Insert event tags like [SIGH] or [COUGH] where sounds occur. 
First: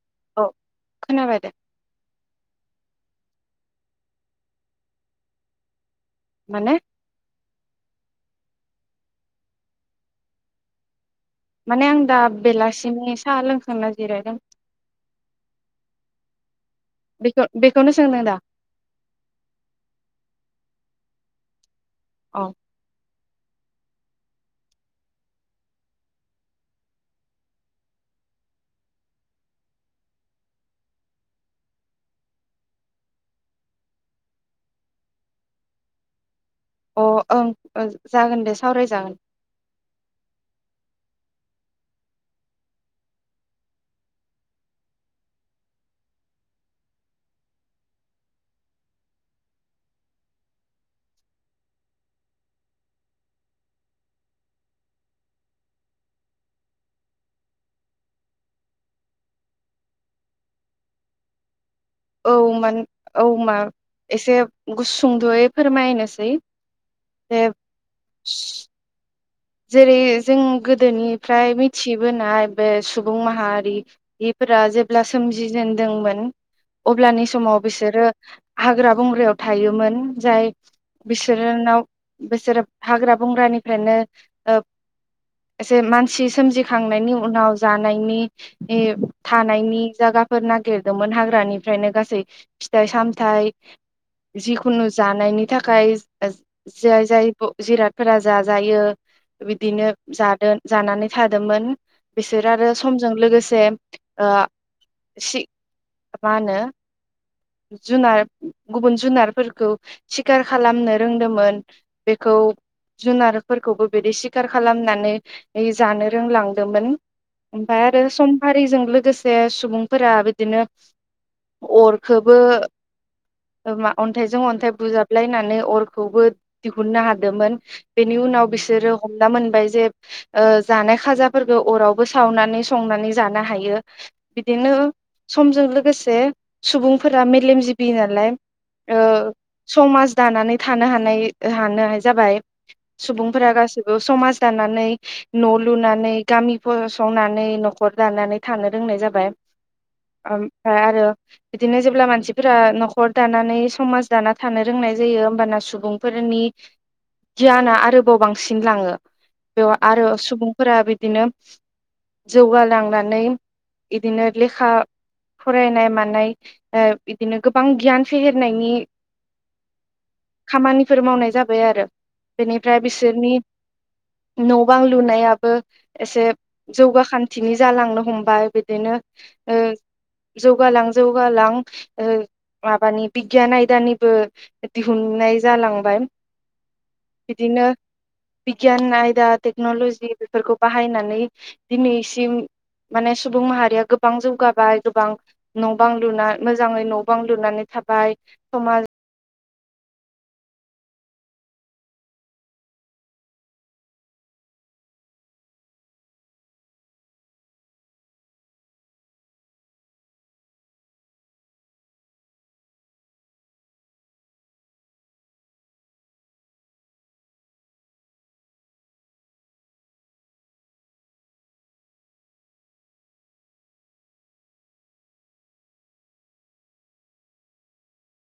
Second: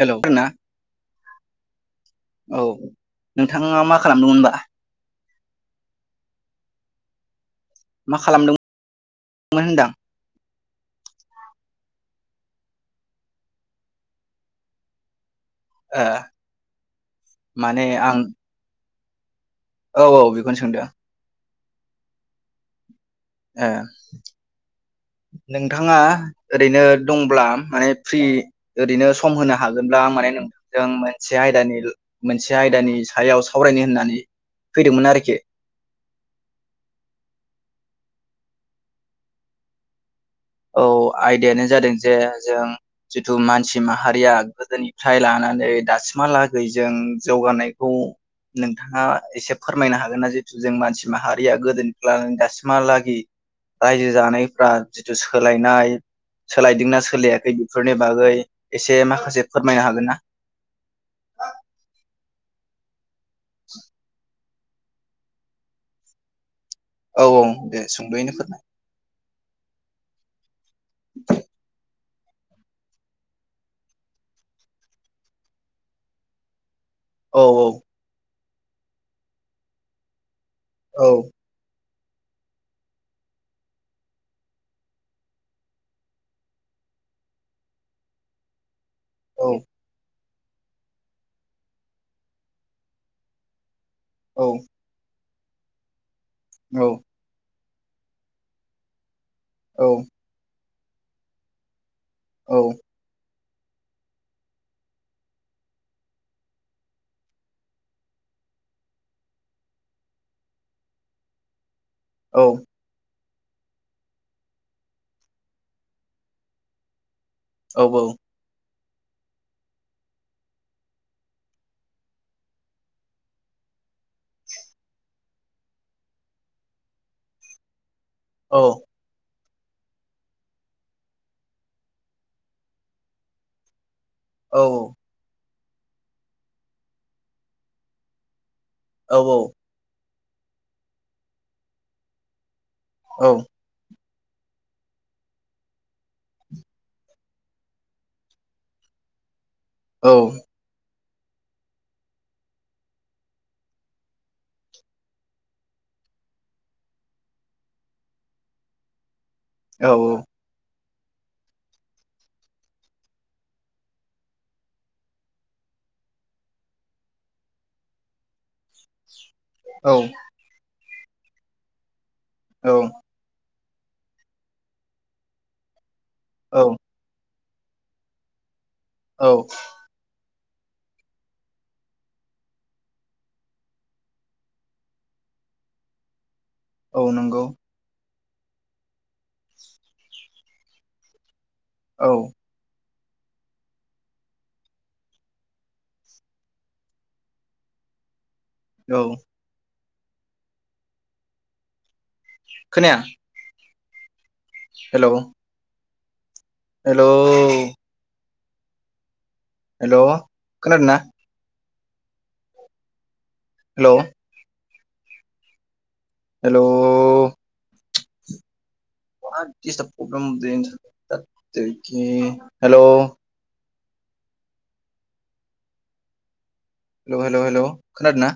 हेल' होनना औ खोनाबाय दे औ। नोंथाङा मा खालामदोंमोन होनबा? माने मा खालामदों होनदां? माने आं दा बेलासिमनि साहा लोंखांना जिरायदों। आ बे बेखौनो सोंदों दा? औ औ बेखौनो सोंदों आ औ। ए नोंथाङा ओरैनो दंब्ला माने फ्रि ओरैनो सम होनो हागोनब्ला माने नोंथांजों मोनसे आयदानि मोनसे आयदानि सायाव सावरायनो होननानै फैदोंमोन आरोखि। अ ओं जागोन दे सावरायजागोन। औ आयदायानो जादों जे जों जिथु मानसि माहारिया गोदोनिफ्राय लानानै दासिमहालागै जों जौगानायखौ नोंथाङा एसे फोरमायनो हागोन ना? जिथु जों मानसि माहारिया गोदोनिफ्राय लानानै दासिमहालागै रायजो जानायफ्रा जिथ सोलायनाय सोलायदोंना सोलायाखै बेफोरनि बागै एसे माखासे फोरमायनो हागोन ना? औ मान औ मा एसे गुसुंद'यै फोरमायनोसै औ जे औ दे सुंद'यैनो फोरनाय जेरै जों गो गोदोनिफ्राय मिथि बोनाय बे सुबुं माहारिफोरा जेब्ला सोमजिजेनदोंमोन अब्लानि औ समाव बिसोरो हाग्रा बंग्रायाव थायोमोन जाय औ बिसोरनाव बोसोरो हाग्रा बंग्रानिफ्रायनो ओ एसे मानसि सोमजिखांनायनि उनाव जानायनि ए औ थानायनि जागा फोर नागिरदोंमोन हाग्रानिफ्रायनो गासै फिथाइ सामथाइ औ जिखुनु जानायनि थाखाय औ जाय जाय जिरादफोरा जाजायो बिदिनो जादों। जानानै थादोंमोन। बिसोर औ आरो समजों लोगोसे जे ओ सि मा होनो? जुनार गुबुन जुनारफोरखौ सिखार खालामनो रोंदोंमोन बेखौ औ जुनार फोरखौबो बिदि सिखार खालामनानै जानो रोंलांदोंमोन औ ओमफाय आरो समफारिजों लोगोसे सुबुंफोरा बिदिनो अर खौबो मा अन्थाइजों अन्थाइ बुजाबलायनानै अरखौबो दिहुननो हादोंमोन। बेनि उनाव औ बिसोरो हमना मोन ओमफ्राय जे ओ जानाय खाजाफोरखौ अरावबो सावनानै संनानै जानो हायो औ बिदिनो समजों लोगोसे सुबुंफोरा मेलेमजिबि नालाय ओ समाज दानानै थानो हानाय हानो जाबाय। सुबुंफोरा गासिबो समाज दानानै न' लुनानै गामि फसंनानै न'खर दानानै थानो रोंनाय जाबाय। औ ओमफाय आरो बिदिनो जेब्ला मानसिफोरा न'खर दानानै समाज दाना थानो रोंनाय जायो होमबाना सुबुंफोरनि गियाना आरोबाव बांसिन लाङो। बेयाव औ आरो औ सुबुंफोरा बिदि बिदिनो जौगालांनानै बिदिनो लेखा फरायनाय मानाय ओ बिदिनो गोबां गियान फेहेरनायनि औ बेफोर मावनाय जाबाय आरो। बेनिफ्राय औ बिसोरनि न' बां लुनायाबो एसे औ जौगाखां पिकनिक जालांनो हमबाय बि बिदिनो औ ओ जौगालां जौगालां ओ माबानि बिगियान आयदानिबो दिहुननाय जालांबाय औ नोंगौ बिदिनो बिगियान आयदा टेक्न'लजि बेफोरखौ बाहायनानै औ दिनसिम माने सुबुं माहारिया गोबां जौगाबाय गोबां न' बां लुना मोजाङै न' बां लुनानै थाबाय समाज। औ खोनाया। हेल'। हेल'। हेल' खनादोंना। हेल'। हेल'। [INAUDIBLE] हेल'। हेल हेल' हेल' खोनादों ना।